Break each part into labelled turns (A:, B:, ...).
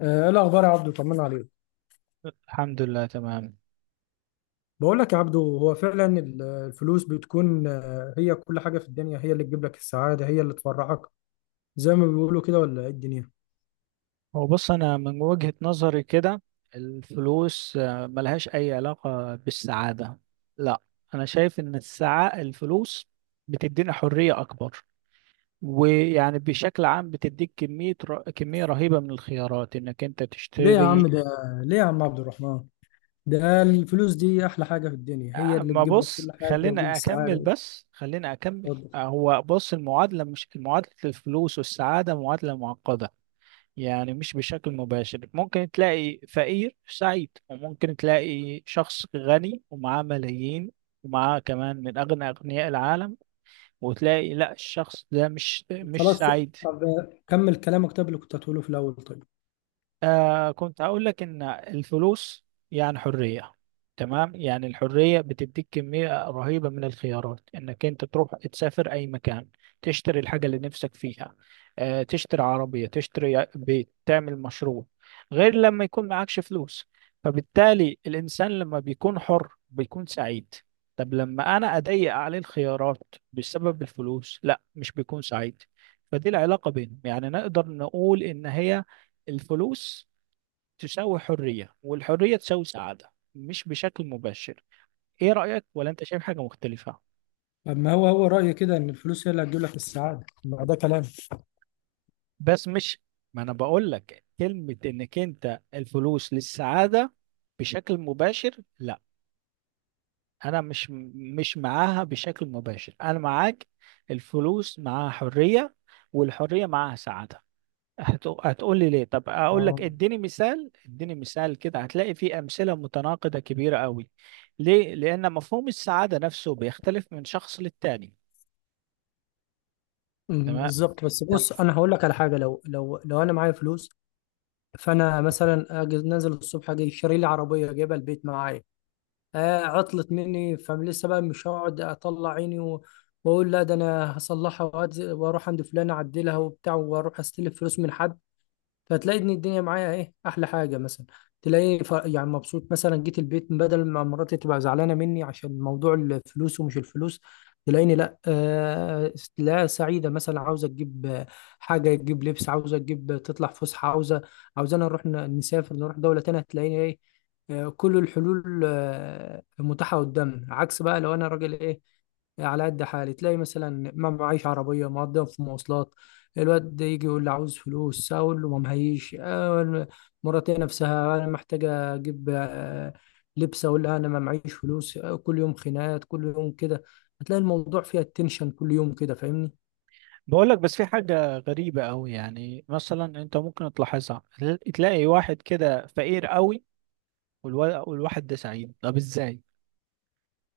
A: ايه الاخبار يا عبدو؟ طمنا عليك.
B: الحمد لله، تمام.
A: بقول لك يا عبدو، هو فعلا الفلوس بتكون، هي كل حاجه في الدنيا، هي اللي تجيب لك السعاده، هي اللي تفرحك، زي ما بيقولوا كده. ولا ايه الدنيا؟
B: هو بص، أنا من وجهة نظري كده، الفلوس ملهاش أي علاقة بالسعادة. لا، أنا شايف إن السعاء الفلوس بتدينا حرية أكبر، ويعني بشكل عام بتديك كمية رهيبة من الخيارات إنك أنت
A: ليه يا
B: تشتري.
A: عم ده ليه يا عم عبد الرحمن؟ ده الفلوس دي احلى حاجه في الدنيا، هي اللي
B: ما
A: تجيب لك
B: بص،
A: كل حاجه وتجيب
B: خلينا أكمل،
A: السعاده.
B: بس خلينا أكمل.
A: وتفضل.
B: هو بص، المعادلة مش معادلة، الفلوس والسعادة معادلة معقدة. يعني مش بشكل مباشر، ممكن تلاقي فقير سعيد، وممكن تلاقي شخص غني ومعاه ملايين، ومعاه كمان من أغنى أغنياء العالم، وتلاقي لا، الشخص ده مش
A: خلاص.
B: سعيد.
A: طب كمل كلامك، طب اللي كنت هتقوله في الاول. طيب،
B: كنت هقول لك ان الفلوس يعني حرية. تمام، يعني الحرية بتديك كمية رهيبة من الخيارات، انك انت تروح تسافر اي مكان، تشتري الحاجة اللي نفسك فيها، تشتري عربية، تشتري بيت، تعمل مشروع، غير لما يكون معكش فلوس. فبالتالي الانسان لما بيكون حر بيكون سعيد. طب لما انا اضيق عليه الخيارات بسبب الفلوس، لا مش بيكون سعيد. فدي العلاقة بينهم، يعني نقدر نقول ان هي الفلوس تساوي حرية، والحرية تساوي سعادة، مش بشكل مباشر. ايه رأيك؟ ولا انت شايف حاجة مختلفة؟
A: اما هو رايي كده ان الفلوس هي اللي هتجيب لك السعاده، ما ده كلام.
B: بس مش، ما انا بقول لك كلمة، انك انت الفلوس للسعادة بشكل مباشر لا، انا مش معاها بشكل مباشر، انا معاك. الفلوس معاها حرية، والحرية معاها سعادة. هتقول لي ليه؟ طب اقول لك،
A: اه.
B: اديني مثال كده، هتلاقي فيه امثله متناقضه كبيره قوي. ليه؟ لان مفهوم السعاده نفسه بيختلف من شخص للتاني. تمام،
A: بالظبط. بس
B: تمام.
A: بص، انا هقول لك على حاجه، لو لو انا معايا فلوس، فانا مثلا اجي نازل الصبح، اجي شاري لي عربيه جايبها البيت معايا. آه، عطلت مني فلسه، بقى مش هقعد اطلع عيني واقول لا، ده انا هصلحها، واروح عند فلان اعدلها وبتاع، واروح استلف فلوس من حد. فتلاقي ان الدنيا معايا، ايه احلى حاجه مثلا؟ يعني مبسوط. مثلا جيت البيت، بدل ما مراتي تبقى زعلانه مني عشان موضوع الفلوس ومش الفلوس، تلاقيني لا، لا سعيده. مثلا عاوزه تجيب حاجه، تجيب لبس، عاوزه تجيب تطلع فسحه، عاوزه نسافر نروح دوله تانية. تلاقيني ايه؟ آه، كل الحلول متاحه قدامنا. عكس بقى لو انا راجل ايه، على قد حالي، تلاقي مثلا ما معيش عربية، مقضيها في مواصلات. الواد ده يجي يقول لي عاوز فلوس، اقول له ما معيش، مراتي نفسها انا محتاجه اجيب لبس، اقول لها انا ما معيش فلوس. كل يوم خناقات، كل يوم كده. هتلاقي الموضوع فيها التنشن كل يوم كده، فاهمني؟
B: بقول لك بس في حاجه غريبه قوي، يعني مثلا انت ممكن تلاحظها، تلاقي واحد كده فقير قوي، والواحد ده سعيد. طب ازاي؟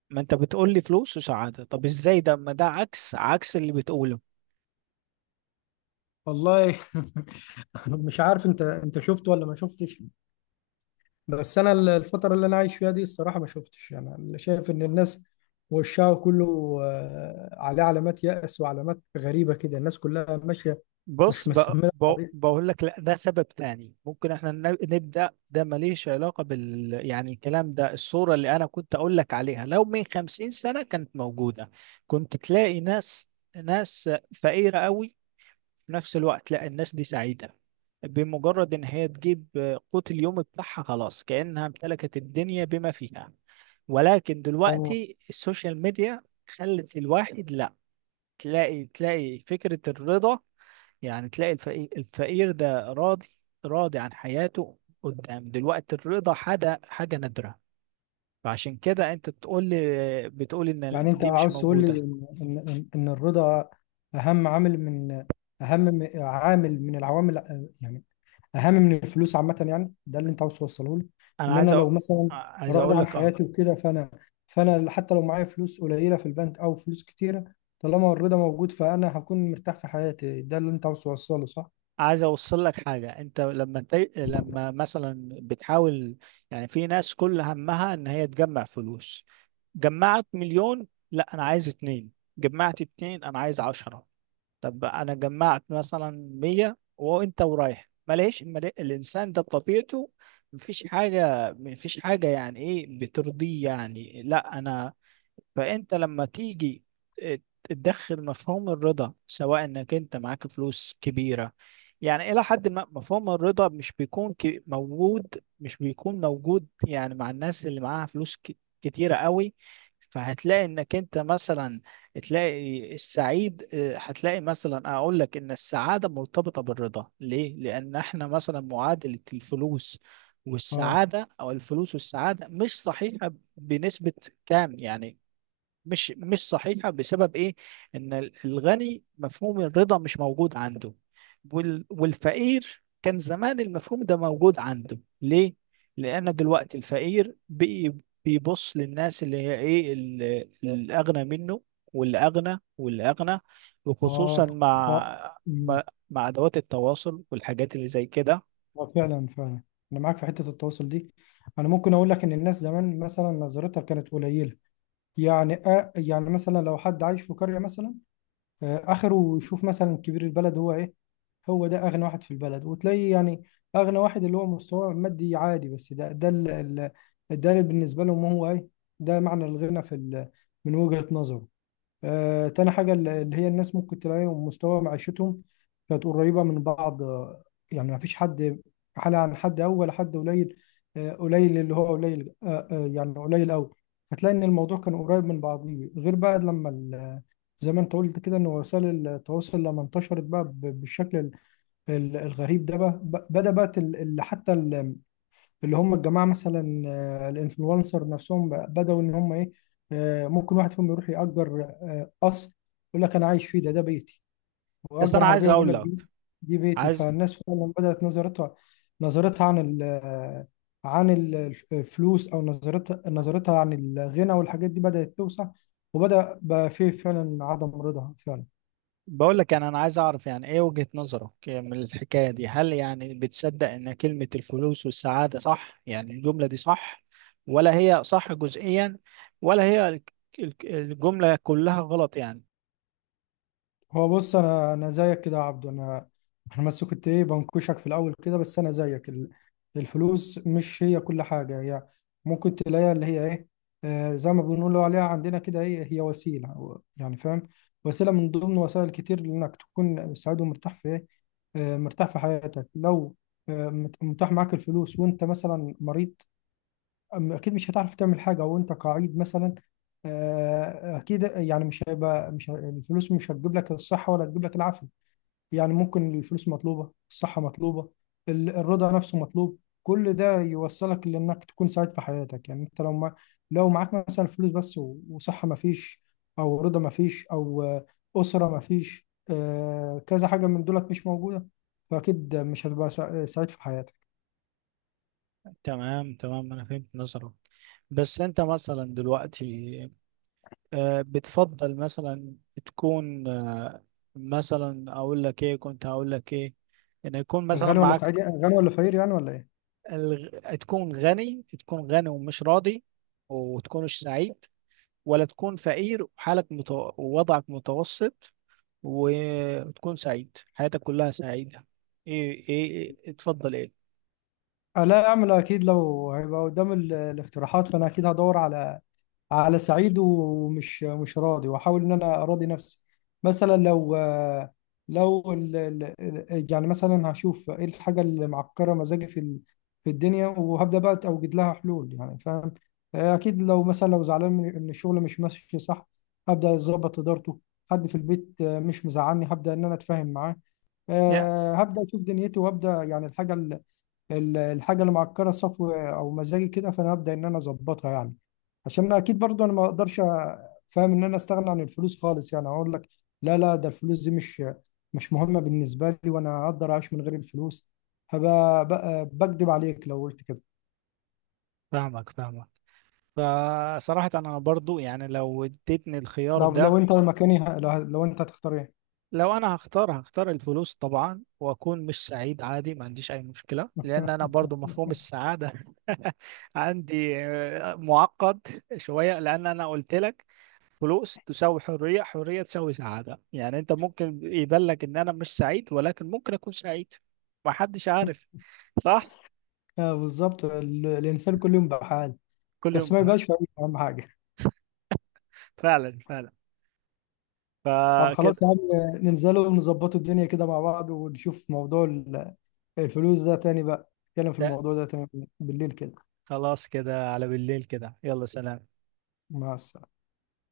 B: ما انت بتقول لي فلوس وسعاده، طب ازاي؟ ده ما ده عكس اللي بتقوله.
A: والله مش عارف انت شفت ولا ما شفتش؟ بس انا الفتره اللي انا عايش فيها دي الصراحه ما شفتش، انا اللي شايف ان الناس وشها كله عليه علامات يأس وعلامات غريبه كده، الناس كلها ماشيه
B: بص،
A: مش متحمله القضيه.
B: بقول لك لا، ده سبب تاني ممكن احنا نبدأ، ده ماليش علاقة يعني، الكلام ده الصورة اللي انا كنت اقول لك عليها، لو من 50 سنة كانت موجودة، كنت تلاقي ناس فقيرة قوي، في نفس الوقت لا، الناس دي سعيدة. بمجرد ان هي تجيب قوت اليوم بتاعها، خلاص كأنها امتلكت الدنيا بما فيها. ولكن
A: آه.
B: دلوقتي السوشيال ميديا خلت الواحد لا، تلاقي فكرة الرضا، يعني تلاقي الفقير ده راضي، راضي عن حياته. قدام دلوقتي الرضا حاجة نادرة، فعشان كده انت بتقول لي، بتقول ان
A: يعني انت
B: دي مش
A: عاوز تقول
B: موجودة.
A: لي ان إن الرضا اهم عامل من العوامل، يعني اهم من الفلوس عامه، يعني ده اللي انت عاوز توصله لي،
B: انا
A: ان انا لو مثلا
B: عايز
A: راضي
B: اقول
A: عن
B: لك، اه،
A: حياتي وكده، فانا فانا حتى لو معايا فلوس قليله في البنك او فلوس كتيره، طالما الرضا موجود، فانا هكون مرتاح في حياتي. ده اللي انت عاوز توصله صح؟
B: عايز اوصل لك حاجة. انت لما لما مثلا بتحاول، يعني في ناس كل همها ان هي تجمع فلوس، جمعت مليون، لا انا عايز اتنين، جمعت اتنين انا عايز 10، طب انا جمعت مثلا 100 وانت ورايح، ما لقيش ما لقي- الانسان ده بطبيعته مفيش حاجه يعني ايه بترضيه، يعني لا، انا، فانت لما تيجي تدخل مفهوم الرضا. سواء انك انت معاك فلوس كبيرة، يعني الى حد ما مفهوم الرضا مش بيكون موجود، يعني مع الناس اللي معاها فلوس كتيرة قوي. فهتلاقي انك انت مثلا تلاقي السعيد، هتلاقي مثلا، اقول لك ان السعادة مرتبطة بالرضا. ليه؟ لان احنا مثلا معادلة الفلوس
A: اه،
B: والسعادة، او الفلوس والسعادة مش صحيحة بنسبة كام يعني. مش صحيحة بسبب ايه؟ ان الغني مفهوم الرضا مش موجود عنده، والفقير كان زمان المفهوم ده موجود عنده. ليه؟ لان دلوقتي الفقير بيبص للناس اللي هي ايه، الاغنى منه، والاغنى والاغنى،
A: اه،
B: وخصوصا
A: اه.
B: مع مع
A: أمم.
B: مع ادوات التواصل والحاجات اللي زي كده.
A: آه، فعلا فعلا، انا معاك في حته التواصل دي. انا ممكن اقول لك ان الناس زمان مثلا نظرتها كانت قليله، يعني يعني مثلا لو حد عايش في قرية مثلا، آخره يشوف مثلا كبير البلد هو إيه، هو ده أغنى واحد في البلد. وتلاقي يعني أغنى واحد اللي هو مستواه مادي عادي، بس ده اللي بالنسبة لهم هو إيه، ده معنى الغنى من وجهة نظره. تاني حاجة اللي هي الناس ممكن تلاقيهم مستوى معيشتهم كانت قريبة من بعض، يعني ما فيش حد حالة عن حد أول، ولا حد قليل، قليل اللي هو قليل، يعني قليل أوي. فتلاقي إن الموضوع كان قريب من بعضيه، غير بقى لما زي ما أنت قلت كده، إن وسائل التواصل لما انتشرت بقى بالشكل الغريب ده، بقى بدأ بقى اللي هم الجماعه مثلا، الانفلونسر نفسهم بداوا ان هم ايه، ممكن واحد فيهم يروح يأجر قصر، يقول لك انا عايش فيه، ده بيتي،
B: بس
A: ويأجر
B: انا عايز
A: عربيه ويقول
B: اقول
A: لك
B: لك،
A: دي بيتي.
B: عايز
A: فالناس فعلا بدأت نظرتها، نظرتها عن ال آه، عن ال- الفلوس، او نظرتها عن الغنى، والحاجات دي بدأت توسع، وبدأ بقى فيه فعلا عدم رضا فعلا.
B: بقول لك، يعني انا عايز اعرف يعني ايه وجهة نظرك من الحكاية دي. هل يعني بتصدق ان كلمة الفلوس والسعادة صح؟ يعني الجملة دي صح، ولا هي صح جزئيا، ولا هي الجملة كلها غلط يعني؟
A: هو بص، انا زيك كده يا عبدو، انا بس كنت ايه بنكشك في الاول كده. بس انا زيك، الفلوس مش هي كل حاجه، هي ممكن تلاقيها اللي هي ايه، زي ما بنقولوا عليها عندنا كده، ايه هي، وسيله يعني فاهم، وسيله من ضمن وسائل كتير لانك تكون سعيد ومرتاح في ايه، مرتاح في حياتك. لو متاح معاك الفلوس وانت مثلا مريض، اكيد مش هتعرف تعمل حاجه وانت قاعد مثلا. اكيد يعني مش هيبقى، مش ه- الفلوس مش هتجيب لك الصحه ولا هتجيب لك العافيه. يعني ممكن الفلوس مطلوبه، الصحه مطلوبه، الرضا نفسه مطلوب، كل ده يوصلك لانك تكون سعيد في حياتك. يعني انت لو ما لو معاك مثلا فلوس بس، وصحه ما فيش، او رضا ما فيش، او اسره ما فيش، كذا حاجه من دولت مش موجوده، فاكيد مش هتبقى سعيد في حياتك.
B: تمام، تمام، انا فهمت نظرك. بس انت مثلا دلوقتي بتفضل مثلا تكون، مثلا اقول لك ايه، كنت هقول لك ايه، ان يكون مثلا
A: غني ولا
B: معاك،
A: سعيد يعني، غني ولا فقير يعني، ولا ايه؟
B: تكون غني ومش راضي وتكونش سعيد، ولا تكون فقير ووضعك متوسط وتكون سعيد حياتك كلها سعيدة. ايه، ايه، اتفضل ايه.
A: لا، اعمل اكيد لو هيبقى قدام الاقتراحات، فانا اكيد هدور على، على سعيد ومش مش راضي، واحاول ان انا اراضي نفسي. مثلا لو لو يعني مثلا هشوف ايه الحاجه اللي معكره مزاجي في الدنيا، وهبدا بقى اوجد لها حلول، يعني فاهم. اكيد لو مثلا زعلان من ان الشغل مش ماشي صح، هبدا اظبط ادارته. حد في البيت مش مزعلني، هبدا ان انا اتفاهم معاه.
B: يا
A: هبدا اشوف دنيتي وابدا يعني الحاجه، الحاجه اللي معكره صفو او مزاجي كده، فانا هبدا ان انا اظبطها يعني. عشان انا اكيد برضو، انا ما اقدرش فاهم ان انا استغنى عن الفلوس خالص. يعني اقول لك لا، لا، ده الفلوس دي مش مهمه بالنسبه لي، وانا اقدر اعيش من غير الفلوس، هبقى بكدب عليك لو قلت كده.
B: فاهمك فصراحة انا برضو يعني لو اديتني الخيار
A: لو
B: ده،
A: لو انت مكاني، لو انت هتختار ايه؟
B: لو انا هختار الفلوس طبعا، واكون مش سعيد عادي، ما عنديش اي مشكلة، لان انا برضو مفهوم السعادة عندي معقد شوية. لان انا قلت لك فلوس تساوي حرية، حرية تساوي سعادة، يعني انت ممكن يبان لك ان انا مش سعيد، ولكن ممكن اكون سعيد. ما حدش عارف. صح.
A: آه، بالظبط، الانسان كل يوم بحال،
B: كل يوم
A: بس ما
B: فعلا،
A: يبقاش فريق، اهم حاجه.
B: فعلا، فعلا.
A: طب
B: فكده،
A: خلاص يا عم، ننزلوا ونظبطوا الدنيا كده مع بعض، ونشوف موضوع الفلوس ده تاني، بقى نتكلم في
B: ده
A: الموضوع ده تاني بالليل كده.
B: خلاص كده، على بالليل كده، يلا، سلام.
A: مع السلامة.